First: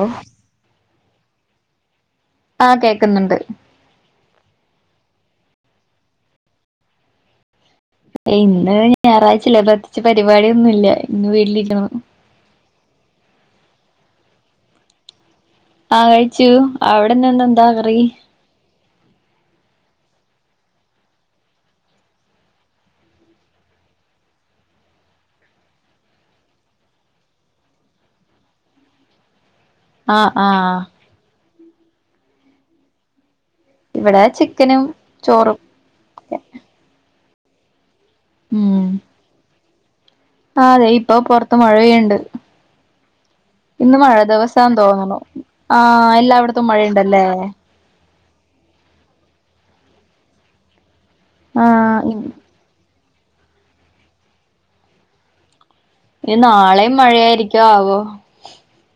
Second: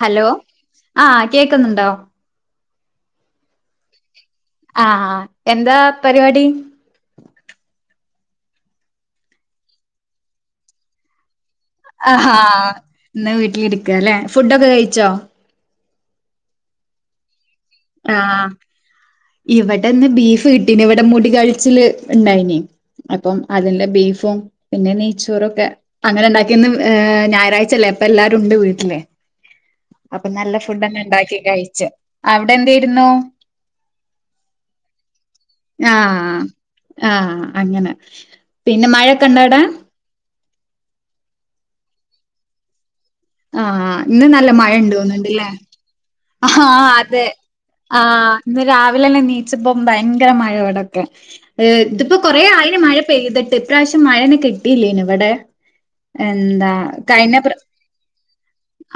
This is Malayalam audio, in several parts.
ഹലോ ആഹ് കേക്കുന്നുണ്ടോ ആഹ് കേക്കുന്നുണ്ട് ആഹ് ആഹ് എന്താ പരിപാടി ഇന്ന് ഞായറാഴ്ചില്ലേ പ്രത്തിച്ച് പരിപാടിയൊന്നുംല്ല ഇന്ന് വീട്ടിലിരിക്കുന്നു ആഹാ ഇന്ന് വീട്ടിലിരിക്കുക അല്ലെ ഫുഡൊക്കെ കഴിച്ചോ ആഹ് കഴിച്ചു അവിടെ ഇന്നെന്താ കറി ആ ഇവിടെ ഇന്ന് ബീഫ് കിട്ടീന് ഇവിടെ മുടി കളിച്ചില് ഇണ്ടായിനി അപ്പം അതിന്റെ ബീഫും പിന്നെ നെയ്ച്ചോറൊക്കെ അങ്ങനെ ഉണ്ടാക്കിയന്ന് ഞായറാഴ്ചല്ലേ ഇപ്പ എല്ലാരും ഉണ്ട് വീട്ടില് ആ അപ്പൊ ആ നല്ല ഫുഡന്നെ ഉണ്ടാക്കി കഴിച്ച് അവിടെ എന്തായിരുന്നു ഇവിടെ ചിക്കനും ചോറും ആഹ് ആഹ് അങ്ങനെ ഉം പിന്നെ മഴൊക്കെണ്ടാ അവിടെ ആ അതെ ഇപ്പൊ പുറത്ത് മഴ പെയ്യുണ്ട് ഇന്ന് ആഹ് മഴ നല്ല മഴ ദിവസം ഉണ്ട് തോന്നണു തോന്നുന്നുണ്ടല്ലേ ആ ആഹ് എല്ലായിടത്തും മഴയുണ്ടല്ലേ അതെ ആഹ് ഇന്ന് രാവിലെന്നെ നീച്ചപ്പോ ഭയങ്കര മഴ ഇടൊക്കെ ആ ഏഹ് ഇതിപ്പോ ഇ- കൊറെ ആയിനി മഴ പെയ്തിട്ട് ഇപ്രാവശ്യം മഴേനെ കിട്ടിയില്ലേന് ഇവിടെ ഇനി എന്താ നാളെയും കഴിഞ്ഞ മഴയായിരിക്കോ ആവോ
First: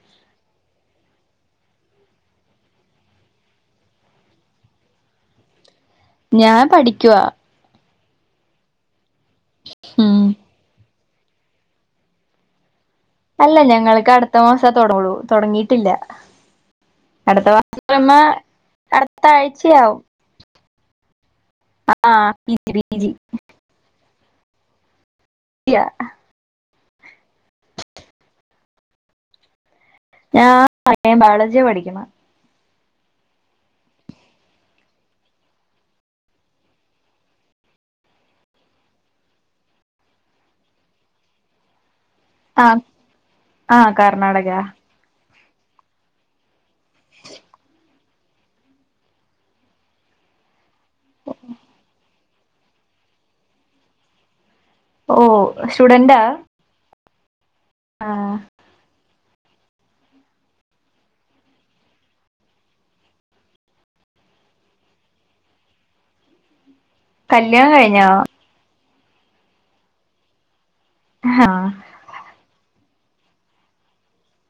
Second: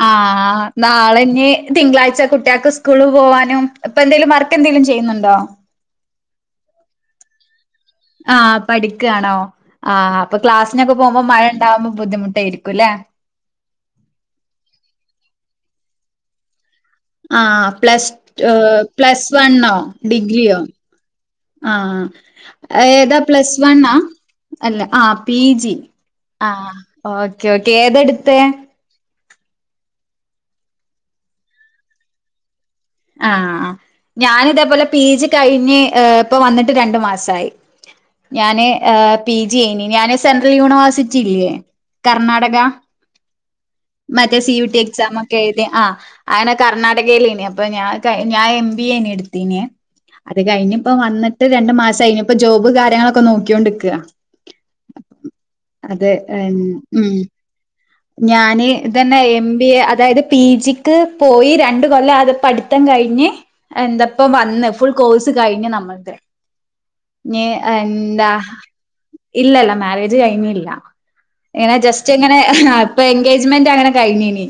ആഹ് നാളെനി തിങ്കളാഴ്ച്ച കുട്ടികൾക്ക് സ്കൂള് പോവാനും ഇപ്പൊ എന്തേലും വർക്കെന്തെലും ചെയ്യുന്നുണ്ടോ ഞാൻ പഠിക്കുവാ ആഹ് പഠിക്കിണോ ആ ഉം അപ്പൊ ക്ലാസ്സിനൊക്കെ പോകുമ്പോ മഴ ഇണ്ടാവുമ്പോ ബുദ്ധിമുട്ടായിരിക്കും അല്ലേ അല്ല ഞങ്ങൾക്ക് അടുത്ത മാസം തുടങ്ങൂ തുടങ്ങിട്ടില്ല ആ അടുത്ത പ്ലസ് അടുത്ത പ്ലസ് വണ്ണോ ആഴ്ചയാവും ഡിഗ്രിയോ ആ ഏതാ പ്ലസ് വണ്ണാ അല്ല ആ പി ജി ജിയാ ആ ഓക്കെ ഓക്കേ ഏതെടുത്തെ ഞാൻ [unintelligible] ബയോജിയാ പഠിക്കണെ ആഹ് ഞാനിതേ പോലെ പി ജി കഴിഞ്ഞ് ഇപ്പൊ വന്നിട്ട് രണ്ടു മാസായി ഞാന് പി ജി യിനി ഞാന് സെൻട്രൽ യൂണിവേഴ്സിറ്റി ഇല്ലേ കർണാടക ആ ആ മറ്റേ Karnataka C U T exam ഒക്കെ എഴുതി ആഹ് അങ്ങനെ കർണ്ണാടകയിലിനി ഇപ്പ ഞാൻ ഞാൻ എം ബി എ എടുത്ത്ന് അത് കഴിഞ്ഞപ്പോ വന്നിട്ട് രണ്ടു മാസം കഴിഞ്ഞ ഇപ്പൊ ജോബ് കാര്യങ്ങളൊക്കെ നോക്കൊണ്ടിക്ക്യ ഓ അതെ സ്റ്റുഡന്റാ ഉം ആ ഞാന് ഇതന്നെ എം ബി എ അതായത് പി ജിക്ക് പോയി രണ്ട് കൊല്ലം അത് പഠിത്തം കഴിഞ്ഞ് എന്തപ്പ വന്ന് ഫുൾ കോഴ്സ് കഴിഞ്ഞു നമ്മക്ക് കല്യാണം കഴിഞ്ഞോ എന്താ ഇല്ലല്ല മാരേജ് കൈഞ്ഞില്ല ആ ഇങ്ങനെ ജസ്റ്റ് ഇങ്ങനെ അപ്പൊ എൻഗേജ്മെന്റ് അങ്ങനെ കഴിഞ്ഞിനി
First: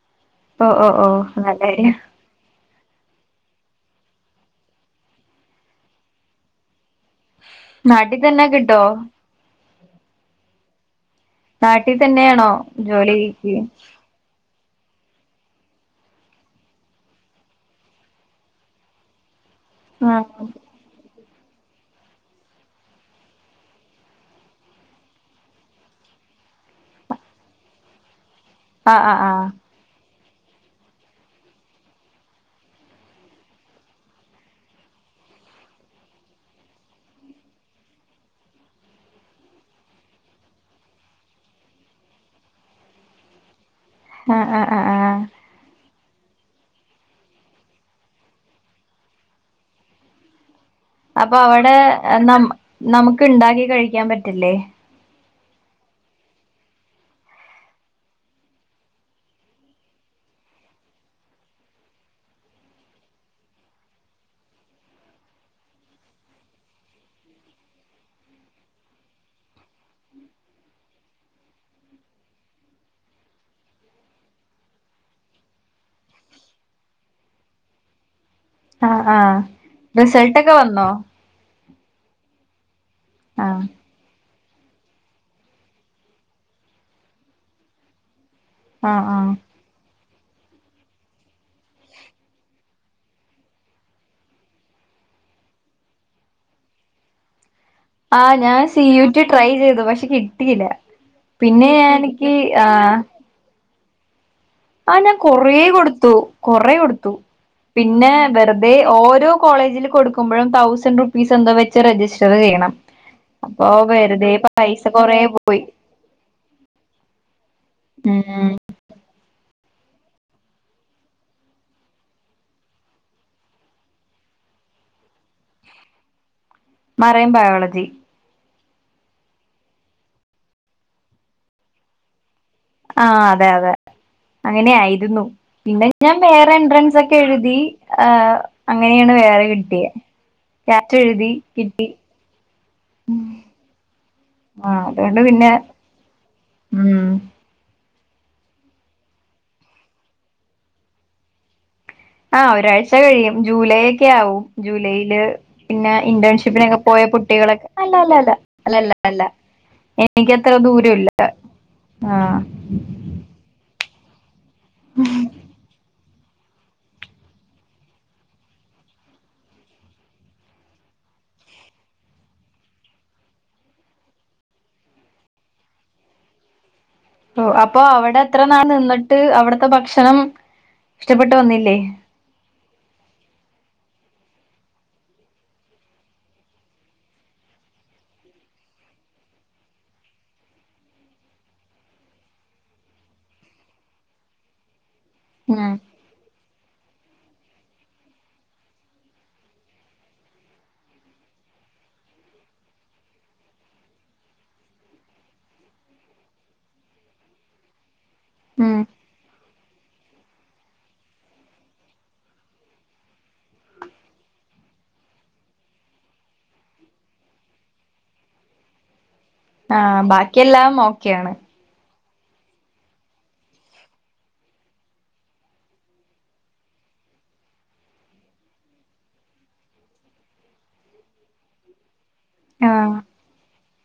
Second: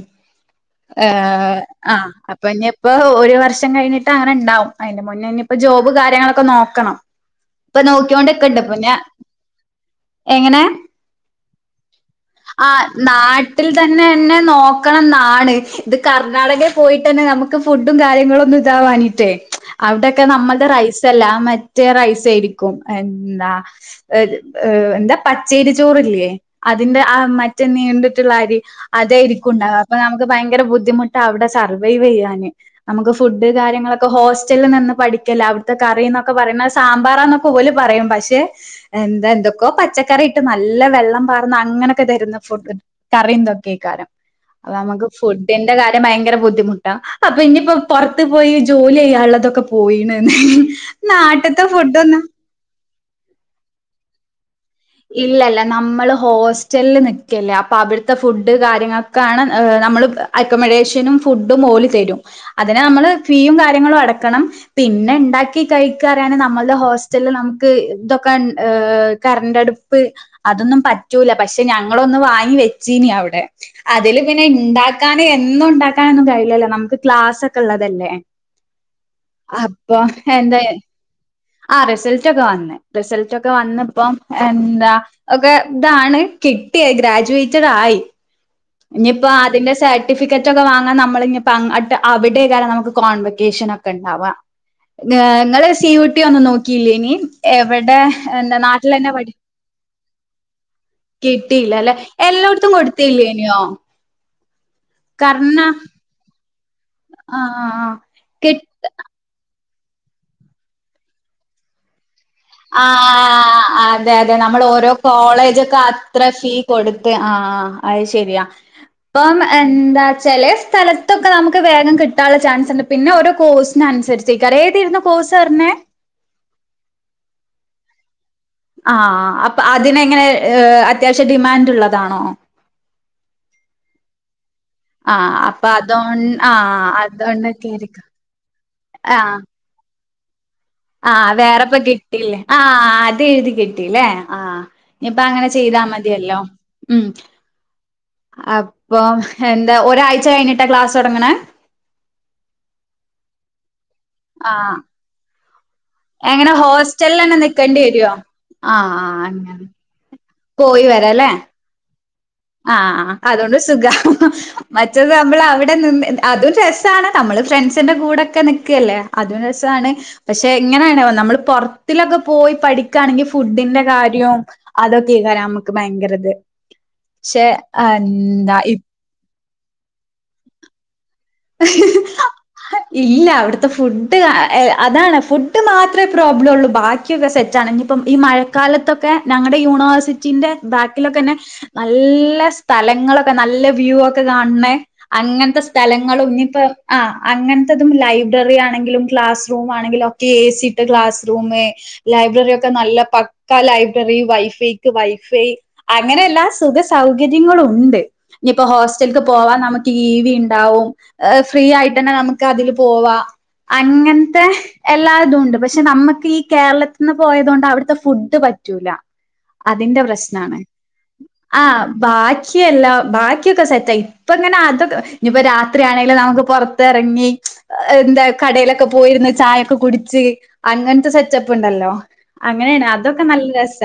ഓ ഓ ഓ നല്ല കാര്യം ആഹ് ഇപ്പ ഇനിയിപ്പോ ഒരു വർഷം കഴിഞ്ഞിട്ട് അങ്ങനെ ഉണ്ടാവും അതിന്റെ മുന്നേ ഇനിയിപ്പോ ജോബ് കാര്യങ്ങളൊക്കെ നോക്കണം ഇപ്പൊ നാട്ടിൽ തന്നെ നോക്കോണ്ടിക്കെണ്ട് കിട്ടോ പിന്ന എങ്ങനെ നാട്ടിൽ തന്നെയാണോ ജോലിക്ക് തന്നെന്നെ നോക്കണം എന്നാണ് ഇത് കർണാടകയിൽ പോയിട്ട് തന്നെ നമുക്ക് ഫുഡും കാര്യങ്ങളും ഒന്നും ഇതാവാനി ആ അവിടൊക്കെ നമ്മളുടെ റൈസല്ല മറ്റേ റൈസ് ആയിരിക്കും എന്താ ഏ എന്താ പച്ചേരി ചോറില്ലെ അതിന്റെ ആ മ മറ്റ നീണ്ടിട്ടുള്ള അരി ആ ആ ആ അതെരിക്കുംണ്ടാ അപ്പൊ നമുക്ക് ഭയങ്കര ബുദ്ധിമുട്ടാ അവിടെ സർവൈവ് ചെയ്യാന് നമുക്ക് ഫുഡ് കാര്യങ്ങളൊക്കെ ഹോസ്റ്റലിൽ നിന്ന് പഠിക്കലെ അവിടുത്തെ കറിന്നൊക്കെ പറയുന്ന സാമ്പാറാന്നെ പോലും പറയും പക്ഷെ എന്താ എന്തൊക്കോ പച്ചക്കറി ഇട്ട് നല്ല വെള്ളം പാർന്ന് അങ്ങനൊക്കെ തരുന്ന ഫുഡ് കറിയന്തൊക്കെക്കാരം ആ അപ്പൊ ആ ആ നമുക്ക് ആ ഫുഡിന്റെ കാര്യം ഭയങ്കര ബുദ്ധിമുട്ടാ അപ്പൊ ഇനിയിപ്പോ പുറത്ത് പോയി ജോലി ചെയ്യാനുള്ളതൊക്കെ പോയിണ്ന്ന് അപ്പൊ അവിടെ ന നമുക്ക് ഉണ്ടാക്കി കഴിക്കാൻ പറ്റില്ലേ ഇല്ലല്ല നമ്മള് ഹോസ്റ്റലില് നിക്കല്ലേ അപ്പൊ അവിടുത്തെ ഫുഡ് കാര്യങ്ങ കാണ് നമ്മള് അക്കോമഡേഷനും ഫുഡും ഓല് തരും അതിന് ന്നമ്മള് ഫീയുംകാര്യങ്ങളും അടക്കണം. പിന്നെഇണ്ടാക്കി കഴിക്കറിയാന് നമ്മളുടെ ഹോസ്റ്റലിൽന്നമുക്ക് ഇതൊക്കെ ഏ കറന്റ്അടുപ് പ്പ് അതൊന്നുംപറ്റൂല പക്ഷെ ഞങ്ങളൊന്ന് വാങ്ങിവെച്ചീനി അവ്ടെ അതില് പിന്നെഇണ്ടാക്കാന് എന്നും ഇണ്ടായാക്കാനൊന്നും കയ്യൂല്ലല്ലോ ന്നമ്മുക്ക് ക്ലാസ്സൊക്കെ ഇള്ളതല്ലേ. ആ ആ റിസൾട്ടൊക്കെ അപ്പൊഹെന്താ വന്നോ ആഹ് റിസൾറ്റൊക്കെ വന്ന് ആ റിസൾറ്റൊക്കെ വന്ന്പ്പം എന്താ ഒക്കെ ഇതാണ് കിട്ടിയത ഗ്രാജുവേയ്റ്റെഡ് ആയി. ആ ആ ഇഞ്ഞിപ്പോ അതിന്റെ സർ റ്റിഫിക്കെറ്റൊക്കെ വാങ്ങാൻ നമ്മളിഞ്ഞിപ്പോ അങ്ങട്ട് അവിടെം നമ്മക്ക് കോൺവെക്കേഷൻ ഒക്കെഇണ്ടാവാ. ന്നേ ഇങ്ങള് സീ യു ട്ടി ഒന്നും നോക്കിയില്ലേയ്നി എവടെ ആഹ് ഞാൻ സി യു എന്താനാട്ടിലെന്നെ ടി പഠി ട്രൈ ചെയ്തു പക്ഷെ കിട്ടിയില്ല പിന്നെ കിട്ടില്ലല്ലെ എനിക്ക് എല്ലോട്ത്തും ആഹ് കൊട്ത്തീലയ്നോ? ആഹ് ഞാകൊറെ കൊട്ത്തു കൊറ കൊട്ത്തു ആ പിന്നെവെർതെ ഓരോ കോളേജില്കൊടുക്കുമ്പോഴും തൗസണ്ട്റുപ്പീസ് എന്തോവെർ ആഹ് അതെ, വെറുതെ അതെ പൈസ ന്നമ്മൾഓരോ കൊറേ പോയി കോളേജൊക്കെത്ര ഫീ കൊട്ത്ത് ആഹ് ഐശെരിയാ. ഉം ഇപ്പംഎന്താച്ചെല സ്ഥലത്തൊക്കെ ന്നമ്മക്ക് വേഗംകിട്ടാനുള്ള ചാൻസ്ണ്ട് പിന്നെഓരോ കോഴ്സ്നന്നുസരിച്ച് ച്ചെക്കാരിം ഏതേര്ന്നു കോയ്സ് പറഞ്ഞേ മറയൻബയോളജി. ആഹ് അപ്പൊഅതിനെങ്ങനെ അത്യാവശ്യം ഡിമാൻഡ്ള്ളതാണോ? ആഹ് അതെ, അതെ ആ അങ്ങനെയായിരുന്നു അപ്പൊ അതോ പിന്നെഞാൻ ആ വേറെ എൻട്രൻസൊക്കെ അതോണ്ടൊക്കെയായിരിക്കും. എഴുതിആഹ് അങ്ങനെയാണ് ആ വേറെ കിട്ടിയേ ക്യാറ്റ് എഴുതികിട്ടി. ട്ടില്ലേ ആഹ് അത് എഴുതി കിട്ടി ലേ, ആഹ്, അതുകൊണ്ട് പിന്നെ ഇഞ്ഞിപ്പങ്ങനെചെയ്താ മതിയല്ലോ. ഉം. അപ്പോ, എന്താ, ഒരാഴ്ച കയ്ഞ്ഞിട്ടാ ക്ലാസ് തൊടങ്ങ്ണേ? ആഹ്, ഒരാഴ്ച കഴിയും. ജൂലൈ ഒക്കെ ആവും. ആഹ് ജൂലൈയില്. പിന്നെ, എങ്ങനെ ഇന്റേൺഷിപ്പിനൊക്കെ പോയ ഹോസ്റ്റലിലന്നെ കുട്ടികളൊക്കെ നിക്കേണ്ടി അല്ല, വരുവോ അല്ല, അല്ല, അല്ല ആഹ് അല്ല. ആഹ് അങ്ങനെ ഇ എനിക്കത്ര ദൂരു ല്ല, ആഹ്. ആഹ്, ആഹ് അതോണ്ട് സുഖ. മറ്റെത് നമ്മൾ അവിടെ നിന്ന്. അതും, രസാണ്. നമ്മള് ഫ്രണ്ട്സിന്റെ കൂടൊക്കെ ന്നിക്കല്ലേ അതും രസാണ്. പക്ഷെ, ഇങ്ങനെയാണ്. നമ്മള് പുറത്തിലൊക്കെ പോയി പഠിക്കയാണെങ്കിൽ ഫുഡിന്റെകാര്യോം. അതൊക്കെയ്ക്കാരം അമ്മക്ക് ഭയങ്കര ത്. ഓഹ്, അപ്പൊ, അവടെ ഇത്രനാൾ നിന്നിട്ട് അവടത്തെ ഭക്ഷണം ഇഷ്ടപ്പെട്ട് വന്നില്ലേ? ഇല്ല, അവിട്ത്തെ ഫുഡ്, ഏ അതാണ് ഫുഡ് മാത്രേ പ്രോബ്ലം ഒള്ളൂ? ബാക്കി ക്കൊക്കെ സെറ്റാണ്. ഞ്ഞിപ്പം ഈ മഴക്കാലത്തൊക്കെ ഞങ്ങടെ യൂണിവേഴ്സിറ്റിന്റെ ബാക്കിലൊക്കെലെന്നേ.... നല്ല സ്ഥലങ്ങളൊക്കെ, നല്ല വ്യൂ ഒക്കെ കാൺണേ അങ്ങൻത്തെ ഉം സ്ഥലങ്ങ ങ്ങളും ഞ്ഞിപ്പോ. ആഹ്, അങ്ങൻ ത്തതും ലൈബ്രറി ആണെങ്കിലും ക്ലാസ്റൂം, ആണെങ്കിലും. ഏസിട്ട ക്ലാസ്സ് റൂമ്മ്. ലൈബ്രറി ഒക്കെ നല്ല പക്ക ലൈബ്രറി. വൈഫൈക്ക്, വൈഫൈ. അങ്ങനെ എല്ലാ സുഖ സൗകര്യങ്ങളുണ്ട്. ഞ്ഞിപ്പോ ഉം ഹോസ്റ്റല്ക്ക് പോവാൻ നമ്മുക്ക് ഇ വി ണ്ടാവും. ഏഹ് ഫ്രീ ആയിട്ടെന്നെ നമുക്ക് അതില് പോവാ. അങ്ങൻത്തേ... എല്ലാ തുണ്ട്. പക്ഷെ നമ്മക്ക്, ഈ കേരളത്തിന്ന് പോയതോണ്ട് അവിടെത്തെ ഫുഡ്പറ്റൂല. ആഹ്, ബാക്കിയെല്ലാം ഓക്കെയാണ്. ആഹ്, ബാക്കിയെല്ല ബാക്കിയൊക്കെ സെറ്റ. ഇപ്പ ങ്ങനെ അതൊക്കെ ഇഞ്പ്പോ രാ ത്രീയാണേ ങ്കിലും നമുക്ക് പൊർതർങ്ങി, ന്താ കടയിലൊക്കെ പോയിര്ന്ന് ചായൊക്ക കുടിച്ച്. അങ്ങൻത്തെ സെറ്റപ്പ് ണ്ടല്ലോ? അങ്ങനെണ്. ആഹ് അതൊക്കെ നല്ല രസ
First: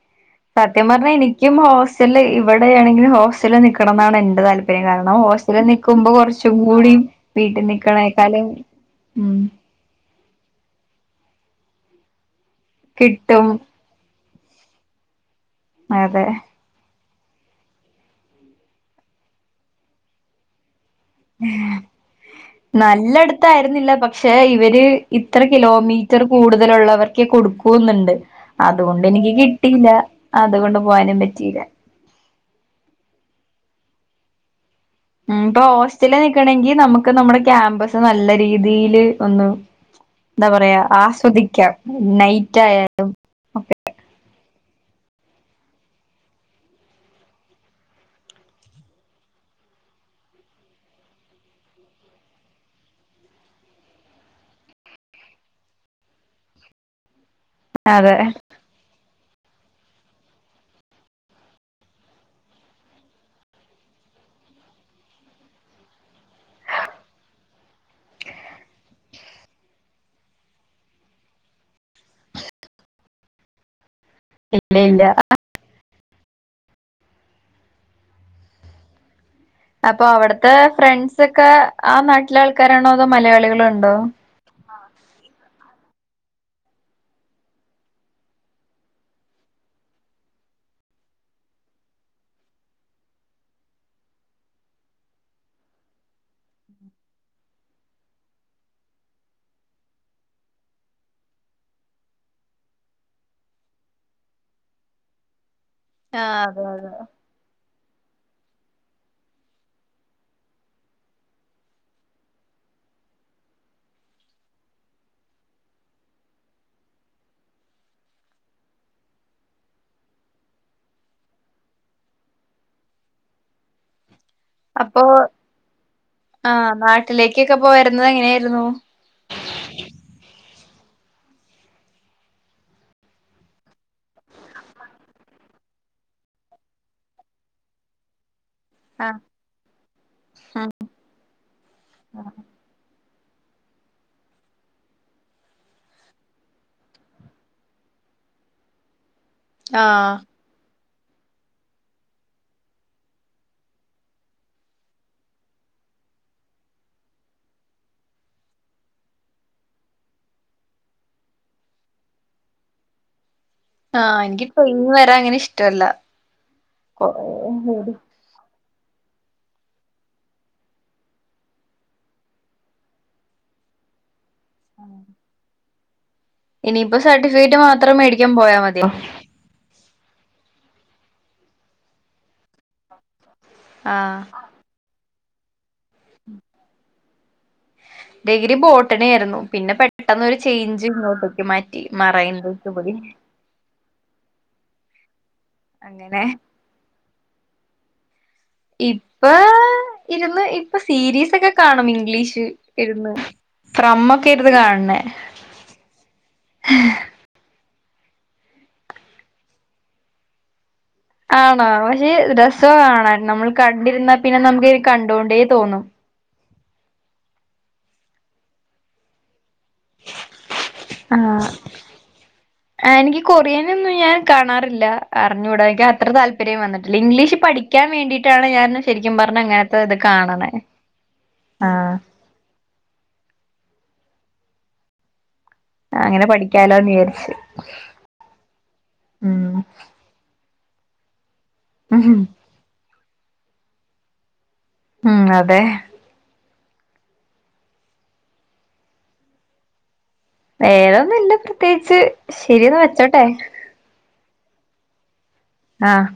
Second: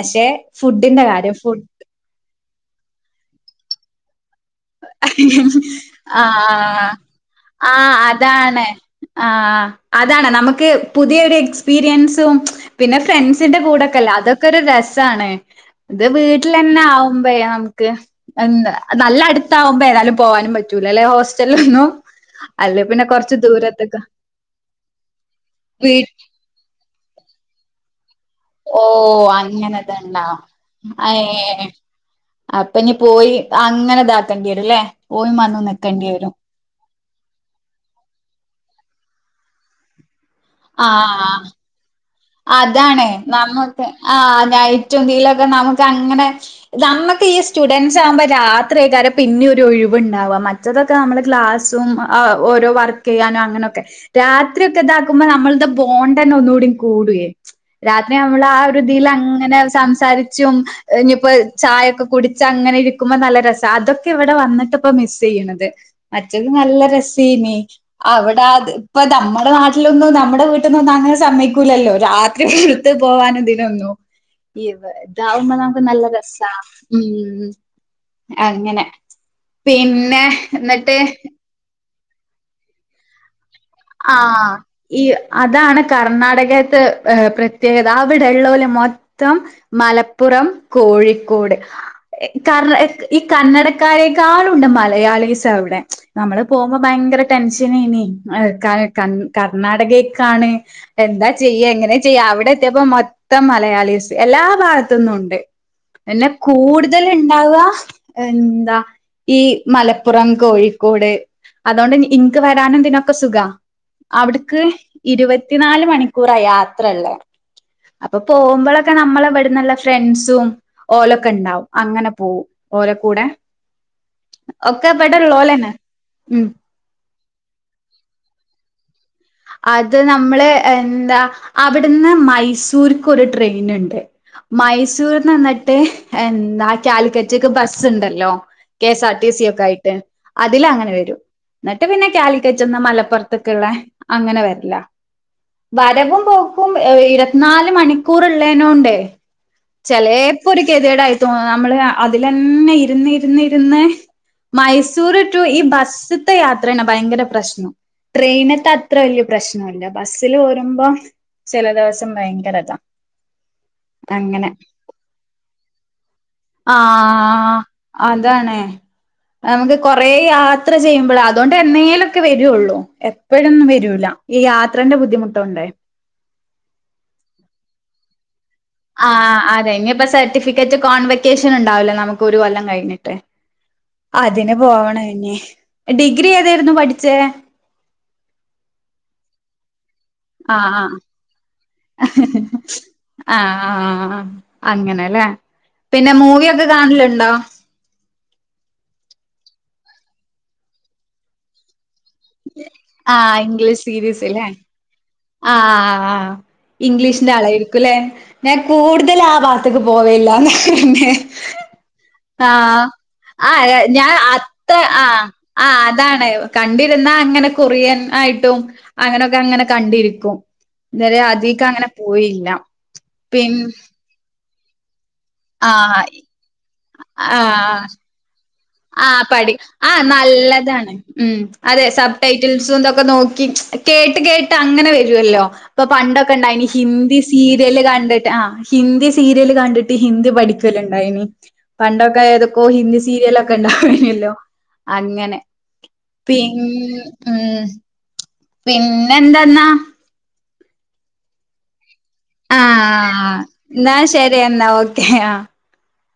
അശെ? സത്യം പറഞ, എനിക്കും ഹോസ്റ്റല് ഇവിടെയാണെ ങ്കിലും ഹോസ്റ്റല് നിക്കണം ന്നാണ്. എന്റെ താല് കാരണം. ഹോസ്റ്റലിൽ നിക്കുമ്പോ കൊർചും ആഹ് കൂടിം വീട്ടിൽ ആഹ് നിക്കണേക്കാലും. അതാണ്. ആഹ് അതാണ്. നമുക്ക് പുതിയ ഒരു എക്സ്പീരിയൻസും, പിന്നെ കിട്ടും ഫ്രണ്ട്സിന്റെ കൂടെക്കല്ലേ? അതൊ. ക്കെരസാണ്. ഇത് അതെ വീട്ടിൽ. ന്ന ആവുമ്പ നമുക്ക് നല്ലഅ ടുത്തക്മ്പോ ഏതാലും പോവാനും പറ്റൂലല്ലേ. ഹോസ് സ്റ്റൽ ഹിന്നു. നല്ലട് ത്തായിരുന്നില്ല. പക്ഷെ, ഇവര് ഇത്ര വീ കിലോമീറ്റർ. കൂടുതലുള്ളവർക്കേ കൊടുക്കുന്നുണ്ട്. അതുകൊണ്ട് ഓഹ് എനിക്ക് കിട്ടീല്ല? അങ്ങനെത്ണ്ടാവും അതുകൊണ്ട് പോവാനും പറ്റീല്ല? അപ്പനി പോയി, അങ്ങനെ താക്കേണ്ടി രും ല്ലേ? ഉം, പ്പൊ ഹോസ്റ്റലിൽ നിക്കണെങ്കി നമുക്ക്. നമ്മുടെ ക്യാമ്പസ് നല്ല രീതില്, ഒന്ന് ന്താ പറയാ ആഹ് ആസ്വദിക്കാം. നൈറ്റ് ആയ അതാണ്, നമുക്ക് ആഹ്, നൈറ്റും ദി ല്ലൊക്കെ നമുക്ക് അങ്ങനെ. നമ്മക്ക് ഈ സ്റ്റുഡന്റ്സ് ആവുമ്പോ, രാത്രിയക്കാരം പിന്നെ ഒരു ഒഴിവുണ്ടാവാ, മറ്റ. തൊക്കെ നമ്മള് ക്ലാസും, ഓരോ വർക്കെയ്യാനും അങ്ങനൊക്കെ. രാത്രി ഒക്കെ താക്കുമ്പോ നമ്മൾ തെ ബോണ്ട്ന്നെ ഒന്നും കൂടി കൂടുയെ. രാത്രി അതെ നമ്മള് ആ. ഒരുതീലങ്ങനെ സംസാരിച്ചും. ഇഞ്ഞിപ്പോ ചായൊക്കെ കുടിച്ചങ്ങനെ രിക്കുമ്പോ നല്ല രസ. അതൊക്കെവിടെ വന്നിട്ട്പ്പ മിസ്സ് ചെയ്യണത്. മറ്റത് നല്ല രസൈനീ. അവിടെ അത് പ്പ നമ്മുടെ നാട്ടിലൊന്നും നമ്മുടെ വീട്ടിന്നൊന്നും അങ്ങനെ സമ്മയ്കു. കൂലല്ലോ. രാത്രി പുറത്ത് പോവാനും ദിനൊന്നും. ഇല്ല ഇത്, ഇല്ല ഇതാവുമ്പോ നമുക്ക് നല്ല രസ. ഉം, അങ്ങനെ. അപ്പൊ പിന്നെ അവിട്ത്തെ എന്നിട്ട് ഫ്രണ്ട്സ് ക്കെ ആ നാട്ടിലെ ആൾക്കാരാണോ? അതോ, മലയാളികളുണ്ടോ? ആഹ്. ഈ അതാണ് കർണാടകത്തെ ഏ പ്രത്യേകത അവിടെള്ളോല് മൊത്തം. മലപ്പുറം കോഴിക്കോട്. ക ഈ കന്നടക്കാരേക്കാളുണ്ട് മലയാളിസ് അവിടെ. നമ്മള് പോകുമ്പോ ഭയങ്കര ടെൻഷനേനി കർണാടകേക്കാണ്. എന്താ ചെയ്യ എങ്ങനെ ചെയ്യ അവിടെ എത്തിയപ്പ മൊത്തം മലയാളിസ് എല്ലാ ഭാഗത്തന്നും ഉണ്ട്. എന്നാ ആഹ് അതെ അതെ കൂടുതൽ ണ്ട്. ഉണ്ടാവ എന്താ ഈ മലപ്പുറം കോഴിക്കോട്. അതുകൊണ്ട് ഇനിക്ക് വരാനും ഇന്തിനൊക്കെ സുഖ. അവിടുക്ക് ഇരുപത്തിനാല് മണിക്കൂറാ യാത്രള്ളെ അപ്പൊ പോകുമ്പോഴൊക്കെ നമ്മള ഇവിടന്ന്ല്ല ഫ്രണ്ട്സും. ഓലൊക്കണ്ടാവും അങ്ങനെ പോകും ഓലകൂടെ. ഒക്കെ അപ്പൊ ബടല്ലോലന്നെ ഉം. വീട്ടിലേക്കൊക്കെ പോ വരുന്നത് എങ്ങനെയായിരുന്നു. അത് നമ്മള് എന്താ അവിട്ന്ന് മൈസൂർ ക്കൊരു ട്രെയിൻ ഉണ്ട്. മൈസൂർന്ന്ന്നിട്ട് എന്താ കാലിക്കറ്റ്ക്ക് ബസ് ഉണ്ടല്ലോ. കെ എസ് ആർ ആഹ് ടി സി ഒക്കെ ആയിട്ട് അതിൽ അങ്ങനെ വരും എന്നിട്ട് പിന്നെ കാലിക്കറ്റ്. റ്റ്ന് മലപ്പുറത്തെക്കുള്ളെ അങ്ങനെ വരല. വരവും പോക്കും ഇരുപത്തിനാല് മണിക്കൂർള്ളേനോണ്ട്. ആഹ് ചെലേപ്പോ ഒരു കെതേടായി തോന്നും നമ്മള് അതിലന്നെ ഇരുന്ന് ഇരുന്ന്. മൈസൂർ ടു ഈ ബസ്സ്ത്തെ യാത്രയാണ് ഭയങ്കര പ്രശ്നം ട്രെയിനത്തെ. അത്ര വലിയ പ്രശ്നല്ല ബസ്സിൽ പോരുമ്പോ ചില ദിവസം ഭയങ്കരതാ. ആഹ് എനിക്ക് അങ്ങനെ ട്രെയിനിന് വരാൻ അങ്ങനെ ഇഷ്ടല്ല ആഹ്. അതാണ് നമക്ക് കുറെേ യാത്ര ചെയ്യുമ്പള അതുഓണ്ട് എന്നേലൊക്കെ വരുള്ളൂ എപ്പോഴൊന്നും വരി. വരൂല ഈ യാത്രന്റെ ബുദ്ധിമുട്ടുണ്ടേ. ഇനിയിപ്പോ സർട്ടിഫിക്കറ്റ് മാത്രം മേടിക്കാൻ പോയാ മതിയോ. ആ അതെ ഇനിയിപ്പോ സർട്ടിഫിക്കറ്റ് കോൺവെക്കേഷൻ ഉണ്ടാവല്ലേ നമുക്ക് ഒരു കൊല്ലം കഴിഞ്ഞിട്ട് ആഹ് അതിന് പോവണം എന്നന്നെ ഡിഗ്രി ഏതായിരുന്നു പഠിച്ചേ ഡഗിരി ബോട്ടണ ആയിരുന്നു പിന്നെ പെ പെട്ടെന്നരു ആഹ് ചേയിഞ്ച് ഇങ്ങോട്ടേക്ക് മാറ്റി മറണ്ടക്കപടി ആഹ് ആഹ് അങ്ങനെല്ലേ പിന്നെ അങ്ങനെ മൂവി ഒക്കെ കാണലുണ്ടോ ഇപ്പൊ ഇരുന്ന് ഇപ്പൊ സീരീസ്ക്കെ കാണും ഇംഗ്ലീഷ് ഇന്ന് ആഹ് ഇംഗ്ലീഷ് ഫ്രമ്മ ഒക്കെ സീരീസ്ല്ലേ ഇരുത് കാണണേ ആഹ് ഇംഗ്ലീഷ് ആളായിരിക്കുംല്ലേ ഞാൻ കൂടുതൽ ആ ഭാഗത്തക്ക് പോവയില്ലന്ന് പറഞ്ഞെ ആണോ പക്ഷേ രസം കാണാ നമ്മൾ ആഹ് ഞാൻ കണ്ടിരുന്നാൽ പിന്നെ നമുക്ക് അത്ര ഇത് ആഹ് കണ്ടോണ്ടേ ആഹ് തോന്നും അതാണ് കണ്ടിരുന്ന അങ്ങനെ കൊറിയൻ ആയിട്ടും അങ്ങനൊക്കെ അങ്ങനെ കണ്ട ഇരെ ആഹ് അധിഗ അങ്ങനെ പോയിയില്ല ആഹ് എനിക്ക് പി കൊറിയനൊന്നും ഞാൻ കാണാറില്ല അറിഞ്ഞുകൂടാെക്കെ അത്ര താല്പര്യം വന്നിട്ടില്ല ഇംഗ്ലീഷ് ആഹ് പഠിക്കാൻ വേണ്ടിയിട്ടാണ് ഞാൻ ശരിക്കും ആഹ് പറഞ്ഞ പഠ അങ്ങനത്തെ ആ ഇത് കാണണേ നല്ലതാണ് ഉ അതെ ആഹ് സബ് ടൈറ്റിൽസുംന്തൊക്കെ നോക്കി കേട്ട് കേട്ട് അങ്ങനെ വരുവല്ലോ ഇപ്പൊ അങ്ങനെ പണ്ടൊക്കെ ഇണ്ടായിനി പഠിക്കാലോന്ന് ഹിന്ദി വിചാരിച്ച് സീരിയല് കണ്ടിട്ട് ആ ഹിന്ദി സീരിയല് ഉം കണ്ടിട്ട് ഹിന്ദി പഠിക്കല ഇണ്ടായിനി ഉം പണ്ടൊക്കെ ഏതൊക്കോ ഹിന്ദി സീരിയലൊക്കെ ഉണ്ടാക്കനല്ലോ ഉം അങ്ങനെ അതെ പിന്ന ഉം പിന്നെ എന്താന്നാ വേദൊന്നും ഇല്ല പ്രത്യേകിച്ച് ശരിയന്ന വെച്ചോട്ടെ ആഹ് എന്നാ ശരി എന്നാ ഓക്കേ ആഹ് ആഹ്